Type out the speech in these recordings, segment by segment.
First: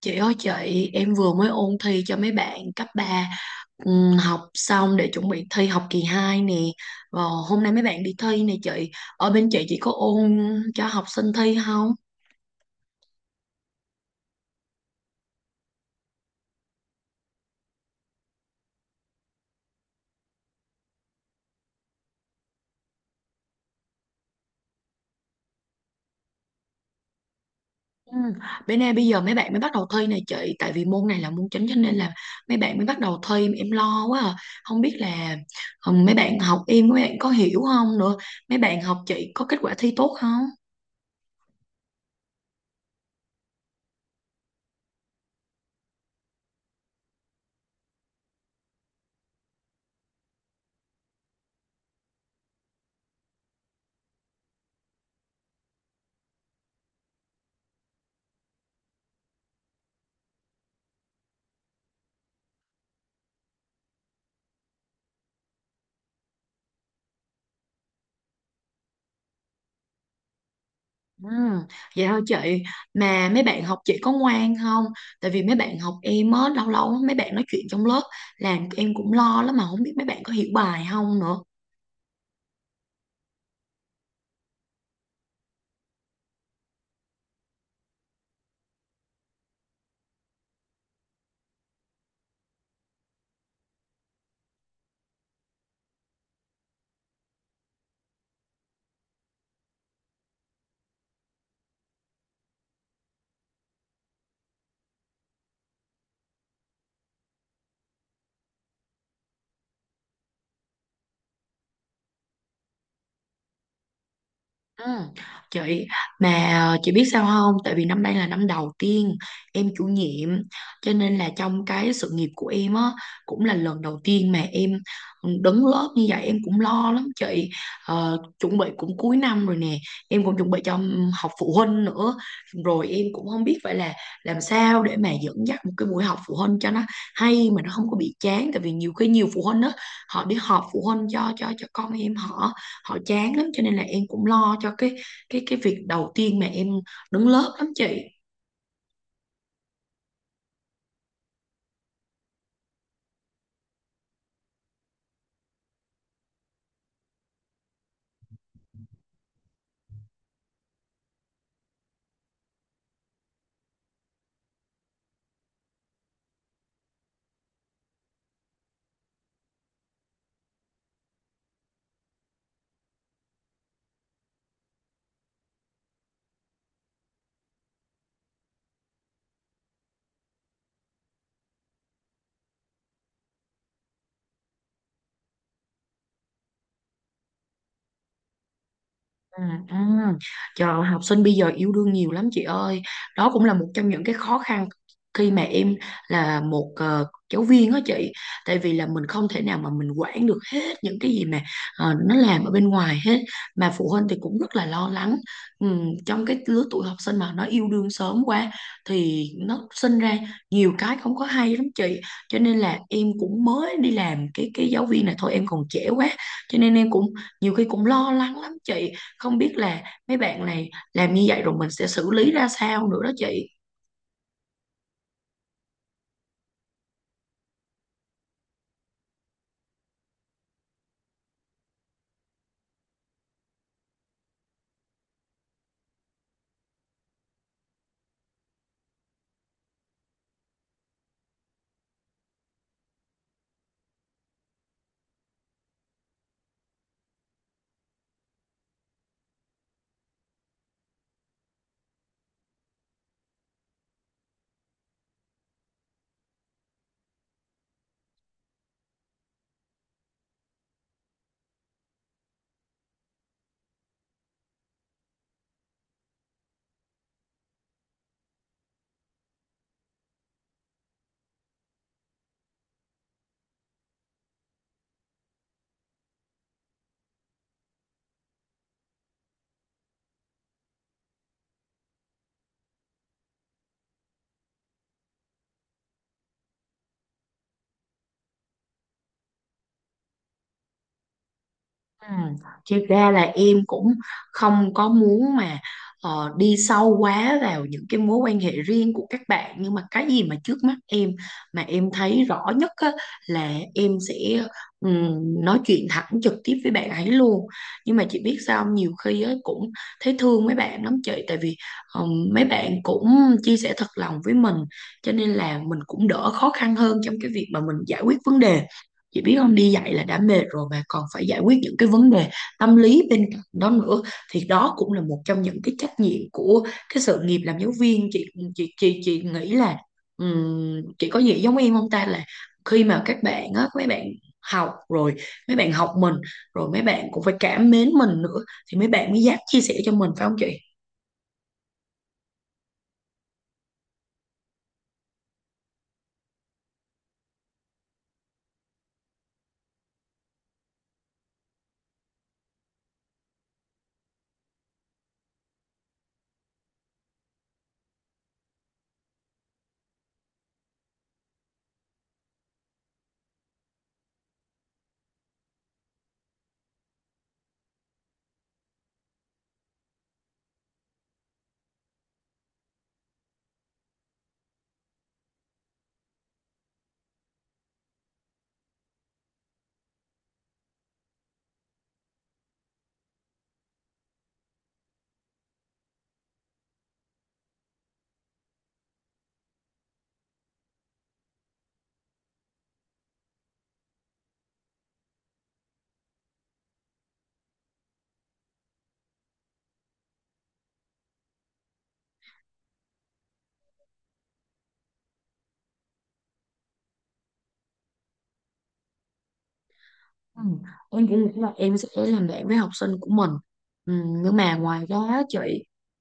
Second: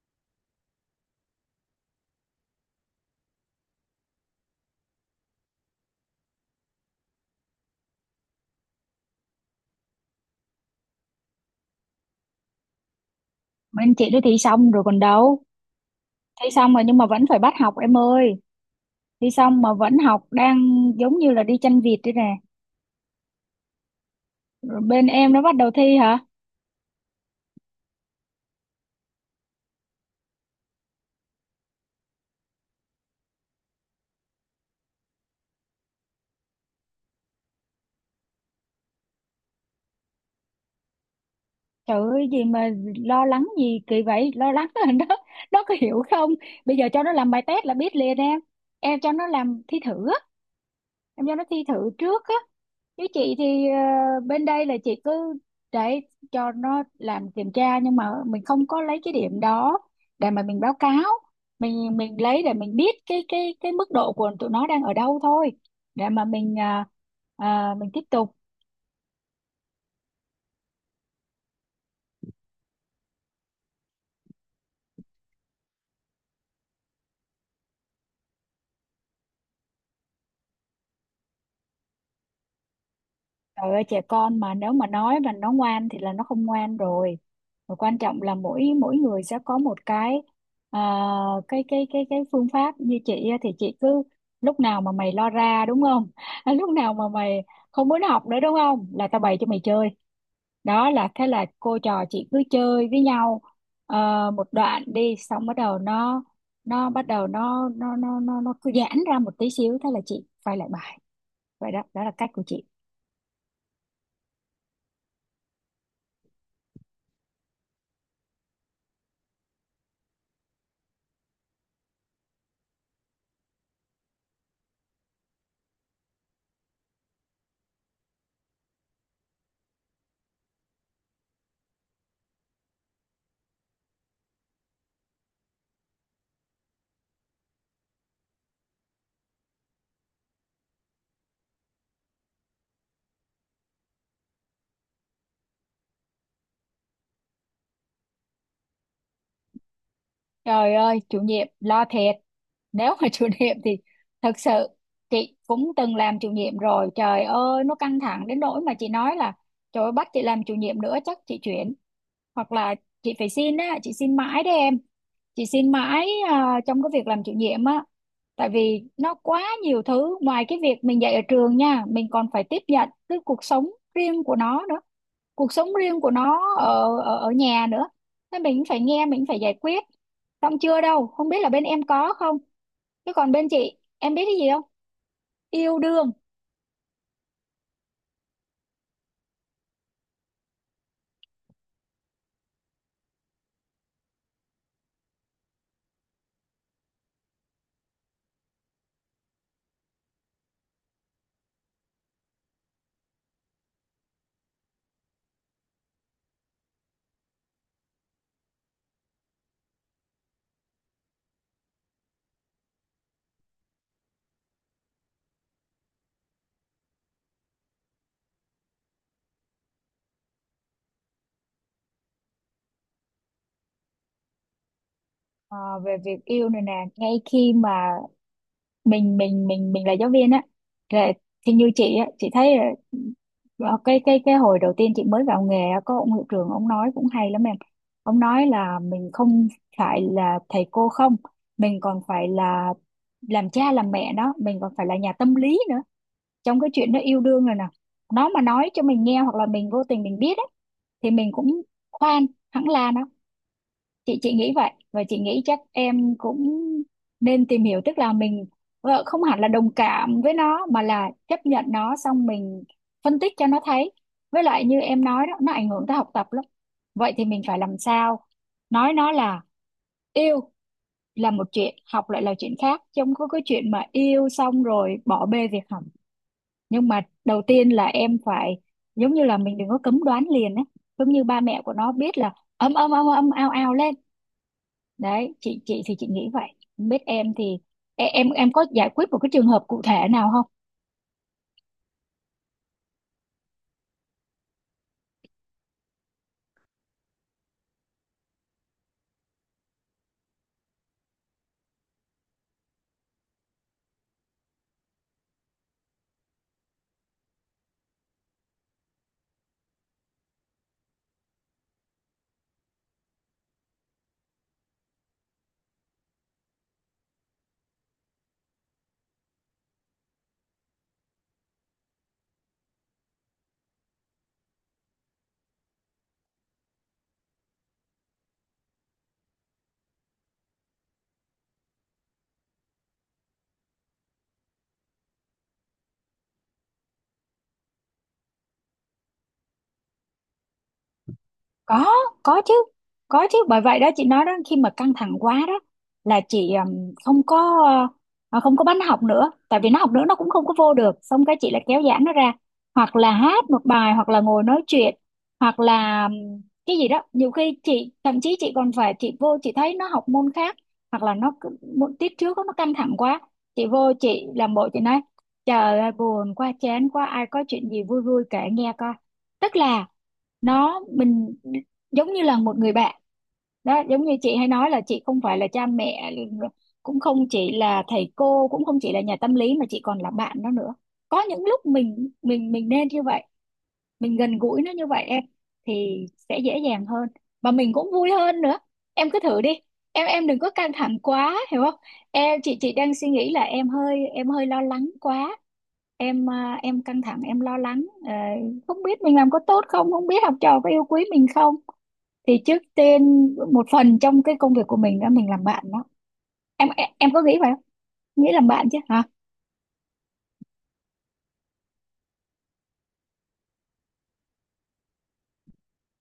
Chị ơi chị, em vừa mới ôn thi cho mấy bạn cấp ba, học xong để chuẩn bị thi học kỳ 2 nè. Và hôm nay mấy bạn đi thi nè chị. Ở bên chị có ôn cho học sinh thi không? Bên chị đi thi xong rồi còn đâu. Thi xong rồi nhưng mà vẫn phải bắt học em ơi. Thi xong mà vẫn học, đang giống như là đi chanh vịt đây nè. Rồi bên em nó bắt đầu thi hả? Ừ. Bên em bây giờ mấy bạn mới bắt đầu thi nè chị, tại vì môn này là môn chính cho nên là mấy bạn mới bắt đầu thi em lo quá à. Không biết là mấy bạn học em mấy bạn có hiểu không nữa. Mấy bạn học chị có kết quả thi tốt không? Trời ơi, gì mà lo lắng gì kỳ vậy? Lo lắng là nó có hiểu không? Bây giờ cho nó làm bài test là biết liền em. Em cho nó làm thi thử, em cho nó thi thử trước á. Chứ chị thì bên đây là chị cứ để cho nó làm kiểm tra, nhưng mà mình không có lấy cái điểm đó để mà mình báo cáo. Mình lấy để mình biết cái cái mức độ của tụi nó đang ở đâu thôi, để mà mình mình tiếp tục. Ừ, vậy thôi chị, mà mấy bạn học chị có ngoan không, tại vì mấy bạn học em á lâu lâu mấy bạn nói chuyện trong lớp làm em cũng lo lắm mà không biết mấy bạn có hiểu bài không nữa. Trời ơi, trẻ con mà nếu mà nói là nó ngoan thì là nó không ngoan rồi. Và quan trọng là mỗi mỗi người sẽ có một cái à, cái phương pháp. Như chị á thì chị cứ lúc nào mà mày lo ra đúng không? Lúc nào mà mày không muốn học nữa đúng không? Là tao bày cho mày chơi. Đó, là thế là cô trò chị cứ chơi với nhau một đoạn đi xong, bắt đầu nó, nó cứ giãn ra một tí xíu, thế là chị quay lại bài. Vậy đó, đó là cách của chị. Ừ. Chị, mà chị biết sao không, tại vì năm nay là năm đầu tiên em chủ nhiệm cho nên là trong cái sự nghiệp của em á cũng là lần đầu tiên mà em đứng lớp như vậy em cũng lo lắm chị. Chuẩn bị cũng cuối năm rồi nè, em cũng chuẩn bị cho học phụ huynh nữa, rồi em cũng không biết phải là làm sao để mà dẫn dắt một cái buổi học phụ huynh cho nó hay mà nó không có bị chán, tại vì nhiều khi nhiều phụ huynh á họ đi họp phụ huynh cho con em họ, họ chán lắm cho nên là em cũng lo cho cái việc đầu tiên mà em đứng lớp lắm chị. Trời ơi, chủ nhiệm lo thiệt. Nếu mà chủ nhiệm thì thật sự chị cũng từng làm chủ nhiệm rồi. Trời ơi, nó căng thẳng đến nỗi mà chị nói là trời ơi, bắt chị làm chủ nhiệm nữa chắc chị chuyển. Hoặc là chị phải xin á, chị xin mãi đấy em. Chị xin mãi à, trong cái việc làm chủ nhiệm á. Tại vì nó quá nhiều thứ ngoài cái việc mình dạy ở trường nha, mình còn phải tiếp nhận cái cuộc sống riêng của nó nữa, cuộc sống riêng của nó ở ở nhà nữa. Thế mình phải nghe, mình phải giải quyết. Xong chưa đâu, không biết là bên em có không? Chứ còn bên chị, em biết cái gì không? Yêu đương. À, à. Trời ơi, học sinh bây giờ yêu đương nhiều lắm chị ơi, đó cũng là một trong những cái khó khăn khi mà em là một giáo viên đó chị, tại vì là mình không thể nào mà mình quản được hết những cái gì mà nó làm ở bên ngoài hết, mà phụ huynh thì cũng rất là lo lắng. Trong cái lứa tuổi học sinh mà nó yêu đương sớm quá thì nó sinh ra nhiều cái không có hay lắm chị, cho nên là em cũng mới đi làm cái giáo viên này thôi, em còn trẻ quá cho nên em cũng nhiều khi cũng lo lắng lắm chị, không biết là mấy bạn này làm như vậy rồi mình sẽ xử lý ra sao nữa đó chị. Ờ, về việc yêu này nè, ngay khi mà mình là giáo viên á, là- thì như chị á, chị thấy là cái hồi đầu tiên chị mới vào nghề á, có ông hiệu trưởng ông nói cũng hay lắm em. Ông nói là mình không phải là thầy cô không, mình còn phải là làm cha làm mẹ đó, mình còn phải là nhà tâm lý nữa. Trong cái chuyện nó yêu đương rồi nè, nó mà nói cho mình nghe hoặc là mình vô tình mình biết ấy, thì mình cũng khoan hẳn là nó, chị nghĩ vậy. Và chị nghĩ chắc em cũng nên tìm hiểu, tức là mình không hẳn là đồng cảm với nó mà là chấp nhận nó, xong mình phân tích cho nó thấy. Với lại như em nói đó, nó ảnh hưởng tới học tập lắm. Vậy thì mình phải làm sao nói nó là yêu là một chuyện, học lại là chuyện khác, chứ không có cái chuyện mà yêu xong rồi bỏ bê việc học. Nhưng mà đầu tiên là em phải giống như là mình đừng có cấm đoán liền ấy, giống như ba mẹ của nó biết là âm âm âm âm ao ao lên. Đấy, chị thì chị nghĩ vậy, không biết em thì em có giải quyết một cái trường hợp cụ thể nào không? Ừ. Thực ra là em cũng không có muốn mà đi sâu quá vào những cái mối quan hệ riêng của các bạn, nhưng mà cái gì mà trước mắt em mà em thấy rõ nhất á, là em sẽ ừm, nói chuyện thẳng trực tiếp với bạn ấy luôn, nhưng mà chị biết sao không? Nhiều khi á, cũng thấy thương mấy bạn lắm chị, tại vì mấy bạn cũng chia sẻ thật lòng với mình cho nên là mình cũng đỡ khó khăn hơn trong cái việc mà mình giải quyết vấn đề. Chị biết không, đi dạy là đã mệt rồi mà còn phải giải quyết những cái vấn đề tâm lý bên cạnh đó nữa, thì đó cũng là một trong những cái trách nhiệm của cái sự nghiệp làm giáo viên chị. Chị nghĩ là, chị có nghĩ giống em không ta, là khi mà các bạn á mấy bạn học rồi mấy bạn học mình rồi mấy bạn cũng phải cảm mến mình nữa thì mấy bạn mới dám chia sẻ cho mình phải không chị? Có, có chứ, có chứ. Bởi vậy đó chị nói đó, khi mà căng thẳng quá đó là chị không có không có bắn học nữa, tại vì nó học nữa nó cũng không có vô được. Xong cái chị lại kéo giãn nó ra, hoặc là hát một bài, hoặc là ngồi nói chuyện, hoặc là cái gì đó. Nhiều khi chị thậm chí chị còn phải chị vô chị thấy nó học môn khác, hoặc là môn tiết trước nó căng thẳng quá, chị vô chị làm bộ chị nói trời ơi buồn quá chán quá, ai có chuyện gì vui vui kể nghe coi. Tức là nó, mình giống như là một người bạn đó, giống như chị hay nói là chị không phải là cha mẹ, cũng không chỉ là thầy cô, cũng không chỉ là nhà tâm lý, mà chị còn là bạn đó nữa. Có những lúc mình nên như vậy, mình gần gũi nó như vậy em, thì sẽ dễ dàng hơn mà mình cũng vui hơn nữa. Em cứ thử đi, em đừng có căng thẳng quá hiểu không. Chị đang suy nghĩ là em hơi, em hơi lo lắng quá. Em em căng thẳng em lo lắng, không biết mình làm có tốt không, không biết học trò có yêu quý mình không. Thì trước tiên một phần trong cái công việc của mình đó, mình làm bạn đó. Em có nghĩ vậy không, nghĩ làm bạn chứ hả? Ừ. Em cũng nghĩ là em sẽ làm bạn với học sinh của mình. Ừ, nhưng mà ngoài ra á chị,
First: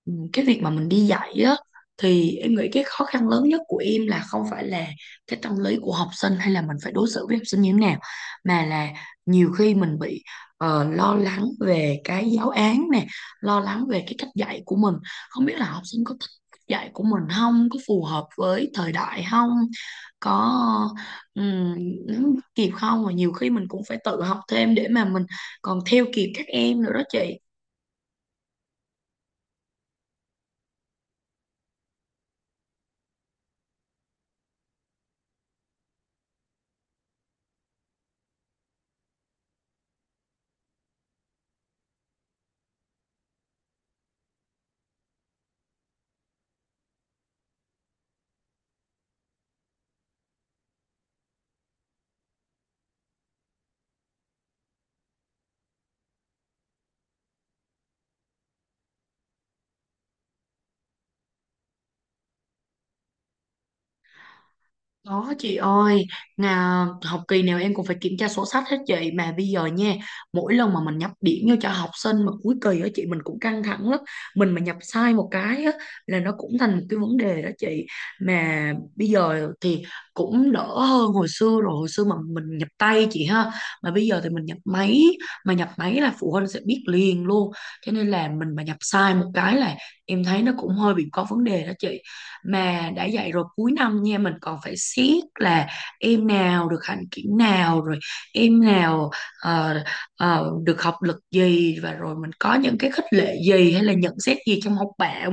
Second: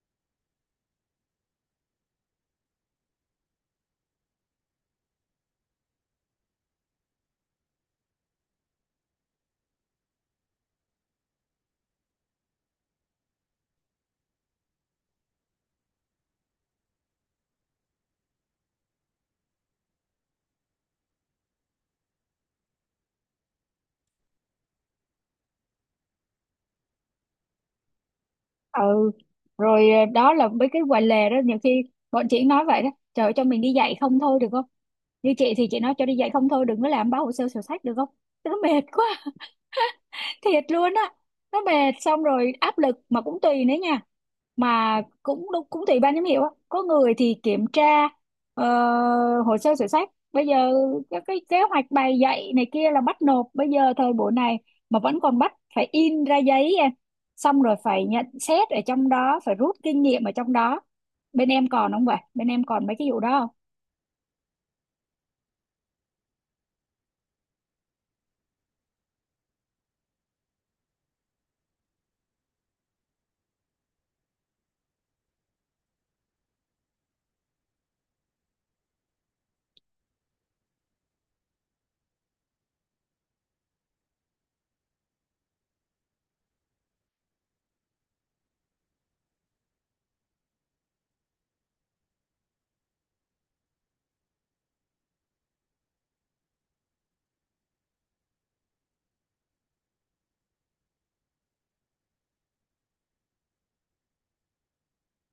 ừ, cái việc mà mình đi dạy á thì em nghĩ cái khó khăn lớn nhất của em là không phải là cái tâm lý của học sinh hay là mình phải đối xử với học sinh như thế nào, mà là nhiều khi mình bị lo lắng về cái giáo án nè, lo lắng về cái cách dạy của mình, không biết là học sinh có thích cách dạy của mình không, có phù hợp với thời đại không, có. Ừ, nếu kịp không mà nhiều khi mình cũng phải tự học thêm để mà mình còn theo kịp các em nữa đó chị. Ừ, rồi đó là mấy cái quầy lề đó. Nhiều khi bọn chị nói vậy đó, trời ơi, cho mình đi dạy không thôi được không. Như chị thì chị nói cho đi dạy không thôi, đừng có làm báo hồ sơ sổ sách được không, nó mệt quá. Thiệt luôn á, nó mệt xong rồi áp lực. Mà cũng tùy nữa nha, cũng tùy ban giám hiệu á, có người thì kiểm tra hồ sơ sổ sách. Bây giờ các cái kế hoạch bài dạy này kia là bắt nộp, bây giờ thời buổi này mà vẫn còn bắt phải in ra giấy em, xong rồi phải nhận xét ở trong đó, phải rút kinh nghiệm ở trong đó. Bên em còn không, vậy bên em còn mấy cái vụ đó? Đó chị ơi, học kỳ nào em cũng phải kiểm tra sổ sách hết chị, mà bây giờ nha, mỗi lần mà mình nhập điểm vô cho học sinh mà cuối kỳ á chị mình cũng căng thẳng lắm. Mình mà nhập sai một cái á là nó cũng thành một cái vấn đề đó chị. Mà bây giờ thì cũng đỡ hơn hồi xưa rồi, hồi xưa mà mình nhập tay chị ha. Mà bây giờ thì mình nhập máy, mà nhập máy là phụ huynh sẽ biết liền luôn. Cho nên là mình mà nhập sai một cái là em thấy nó cũng hơi bị có vấn đề đó chị, mà đã dạy rồi cuối năm nha mình còn phải siết là em nào được hạnh kiểm nào rồi em nào ờ, được học lực gì và rồi mình có những cái khích lệ gì hay là nhận xét gì trong học bạ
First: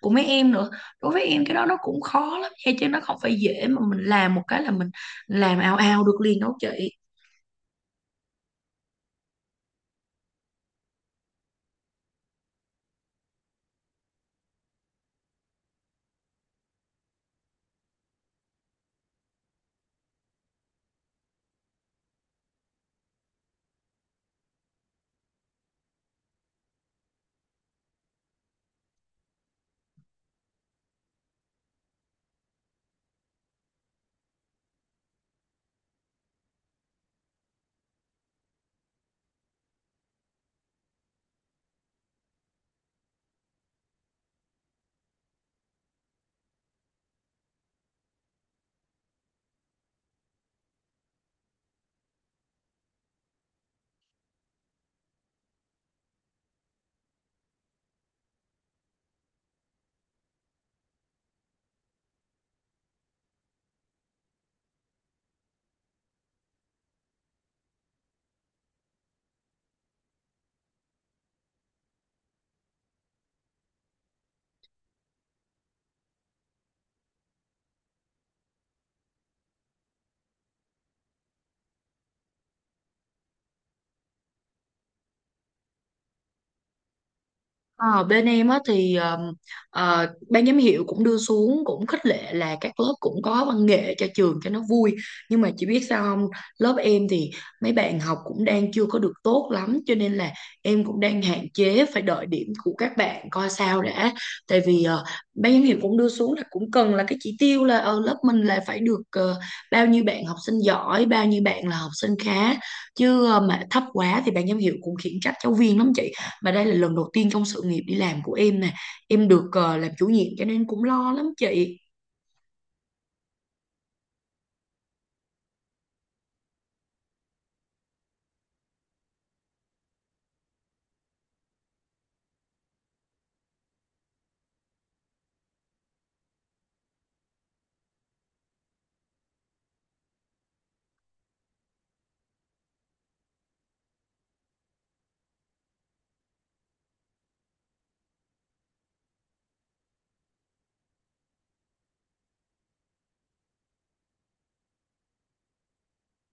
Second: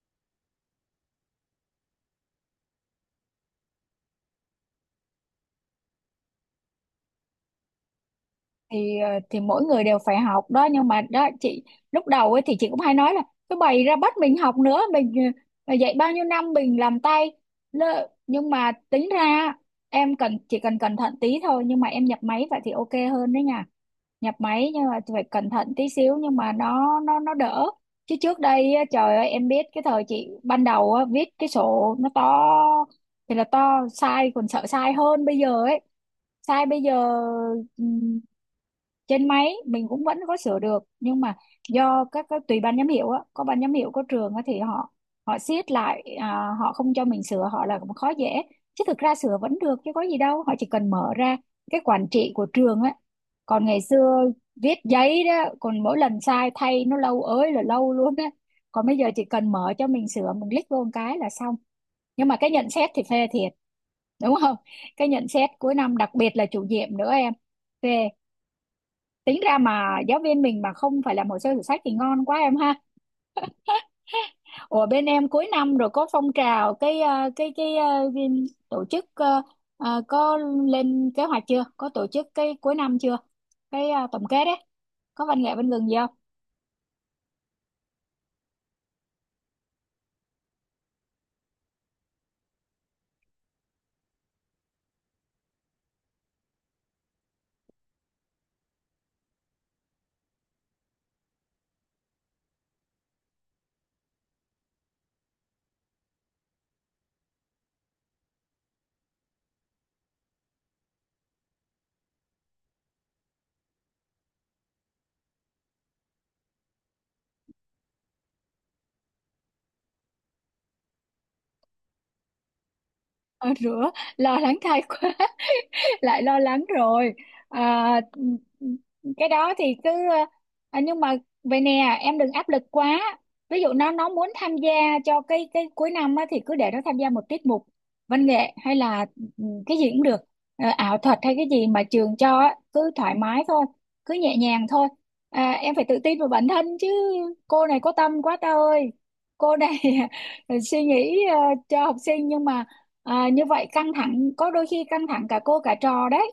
của mấy em nữa, đối với em cái đó nó cũng khó lắm nha chứ nó không phải dễ mà mình làm một cái là mình làm ao ao được liền đâu chị. Thì thì mỗi người đều phải học đó, nhưng mà đó chị, lúc đầu ấy thì chị cũng hay nói là cứ bày ra bắt mình học nữa, mình dạy bao nhiêu năm mình làm tay. Nhưng mà tính ra em cần, chỉ cần cẩn thận tí thôi, nhưng mà em nhập máy vậy thì ok hơn đấy nha. Nhập máy nhưng mà phải cẩn thận tí xíu, nhưng mà nó đỡ. Chứ trước đây á, trời ơi em biết cái thời chị ban đầu á, viết cái sổ nó to thì là to, sai còn sợ sai hơn bây giờ ấy. Sai bây giờ trên máy mình cũng vẫn có sửa được, nhưng mà do các tùy ban giám hiệu á, có ban giám hiệu có trường á thì họ, họ siết lại à, họ không cho mình sửa, họ là cũng khó dễ. Chứ thực ra sửa vẫn được chứ có gì đâu, họ chỉ cần mở ra cái quản trị của trường á. Còn ngày xưa viết giấy đó, còn mỗi lần sai thay nó lâu ới là lâu luôn á. Còn bây giờ chỉ cần mở cho mình sửa, mình click vô một cái là xong. Nhưng mà cái nhận xét thì phê thiệt đúng không. Cái nhận xét cuối năm, đặc biệt là chủ nhiệm nữa em, phê. Tính ra mà giáo viên mình mà không phải làm hồ sơ sổ sách thì ngon quá em ha. Ủa, bên em cuối năm rồi có phong trào cái cái tổ chức, có lên kế hoạch chưa, có tổ chức cái cuối năm chưa, cái tổng kết đấy, có văn nghệ bên gừng gì không? Ờ, bên em á thì ban giám hiệu cũng đưa xuống cũng khích lệ là các lớp cũng có văn nghệ cho trường cho nó vui, nhưng mà chị biết sao không, lớp em thì mấy bạn học cũng đang chưa có được tốt lắm cho nên là em cũng đang hạn chế phải đợi điểm của các bạn coi sao đã, tại vì ban giám hiệu cũng đưa xuống là cũng cần là cái chỉ tiêu là ở lớp mình là phải được bao nhiêu bạn học sinh giỏi bao nhiêu bạn là học sinh khá, chứ mà thấp quá thì ban giám hiệu cũng khiển trách giáo viên lắm chị, mà đây là lần đầu tiên trong sự nghiệp đi làm của em nè. Em được làm chủ nhiệm cho nên cũng lo lắm chị. Ờ, rửa, lo lắng thay quá. Lại lo lắng rồi. À, cái đó thì cứ à, nhưng mà vậy nè, em đừng áp lực quá. Ví dụ nó muốn tham gia cho cái cuối năm á, thì cứ để nó tham gia một tiết mục văn nghệ hay là ừ, cái gì cũng được. Ờ, ảo thuật hay cái gì mà trường cho á, cứ thoải mái thôi, cứ nhẹ nhàng thôi. À, em phải tự tin vào bản thân chứ. Cô này có tâm quá ta ơi, cô này suy nghĩ cho học sinh. Nhưng mà à, như vậy căng thẳng, có đôi khi căng thẳng cả cô cả trò đấy.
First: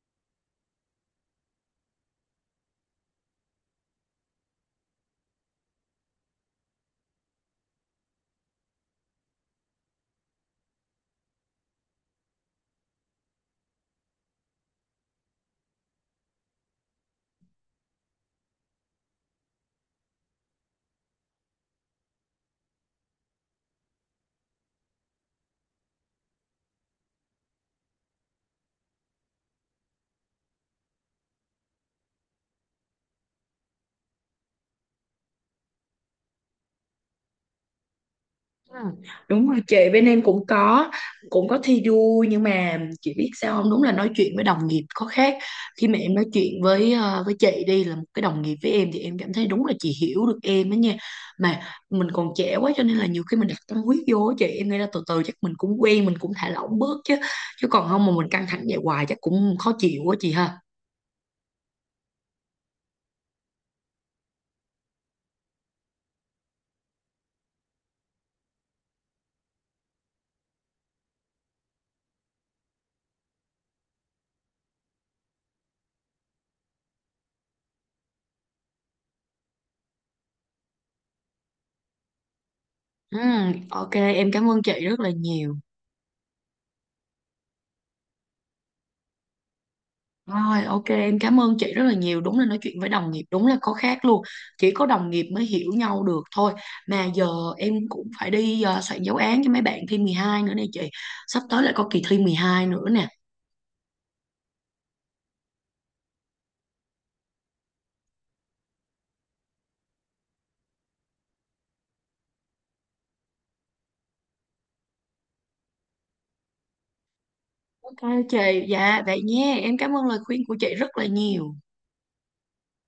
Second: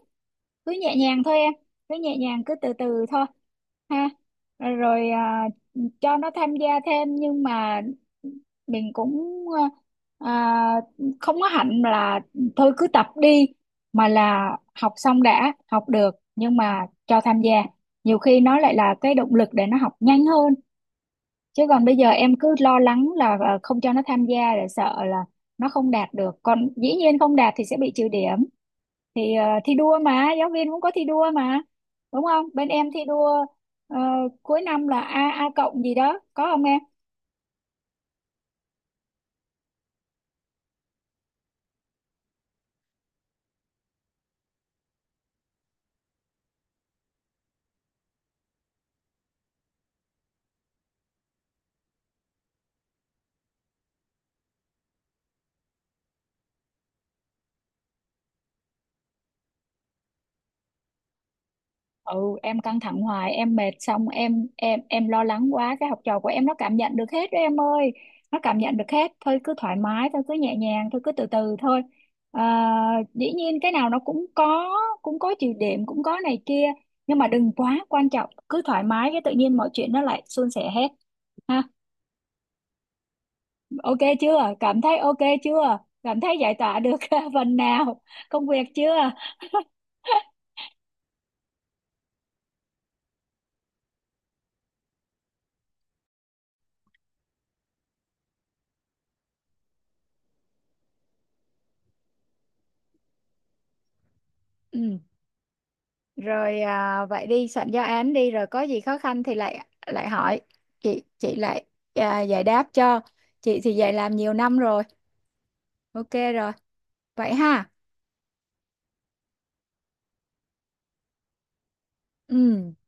Cứ nhẹ nhàng thôi em, cứ nhẹ nhàng, cứ từ từ thôi ha. Rồi à, cho nó tham gia thêm. Nhưng mà mình cũng ờ, à, không có hẳn là thôi cứ tập đi, mà là học xong đã, học được. Nhưng mà cho tham gia nhiều khi nó lại là cái động lực để nó học nhanh hơn. Chứ còn bây giờ em cứ lo lắng là không cho nó tham gia để sợ là nó không đạt được. Còn dĩ nhiên không đạt thì sẽ bị trừ điểm, thì thi đua mà, giáo viên cũng có thi đua mà đúng không. Bên em thi đua ờ, cuối năm là a a cộng gì đó có không em? Ừ. Đúng rồi chị, bên em cũng có thi đua, nhưng mà chị biết sao không? Đúng là nói chuyện với đồng nghiệp có khác. Khi mà em nói chuyện với với chị đi là một cái đồng nghiệp với em thì em cảm thấy đúng là chị hiểu được em đó nha. Mà mình còn trẻ quá cho nên là nhiều khi mình đặt tâm huyết vô á chị, em nghĩ là từ từ chắc mình cũng quen, mình cũng thả lỏng bớt chứ. Chứ còn không mà mình căng thẳng vậy hoài chắc cũng khó chịu quá chị ha. Ừ, em căng thẳng hoài em mệt, xong em lo lắng quá, cái học trò của em nó cảm nhận được hết đó em ơi. Nó cảm nhận được hết, thôi cứ thoải mái thôi, cứ nhẹ nhàng thôi, cứ từ từ thôi à. Dĩ nhiên cái nào nó cũng có, cũng có chịu điểm, cũng có này kia, nhưng mà đừng quá quan trọng, cứ thoải mái cái tự nhiên mọi chuyện nó lại suôn sẻ hết ha. Ừ, ok Ok em cảm chưa, ơn cảm chị thấy rất là ok nhiều. chưa, cảm thấy giải tỏa được phần nào công việc chưa? Rồi ok em cảm ơn chị rất là nhiều, đúng là nói chuyện với đồng nghiệp đúng là có khác luôn, chỉ có đồng nghiệp mới hiểu nhau được thôi, mà giờ em cũng phải đi soạn giáo án cho mấy bạn thi 12 nữa nè chị, sắp tới lại có kỳ thi 12 nữa nè. Ừ, rồi à, vậy đi soạn giáo án đi, rồi có gì khó khăn thì lại lại hỏi chị, chị lại giải đáp cho. Chị thì dạy làm nhiều năm rồi, ok rồi, vậy ha. Ok chị, dạ vậy nhé, em cảm ơn lời khuyên của chị rất là nhiều. Ừ.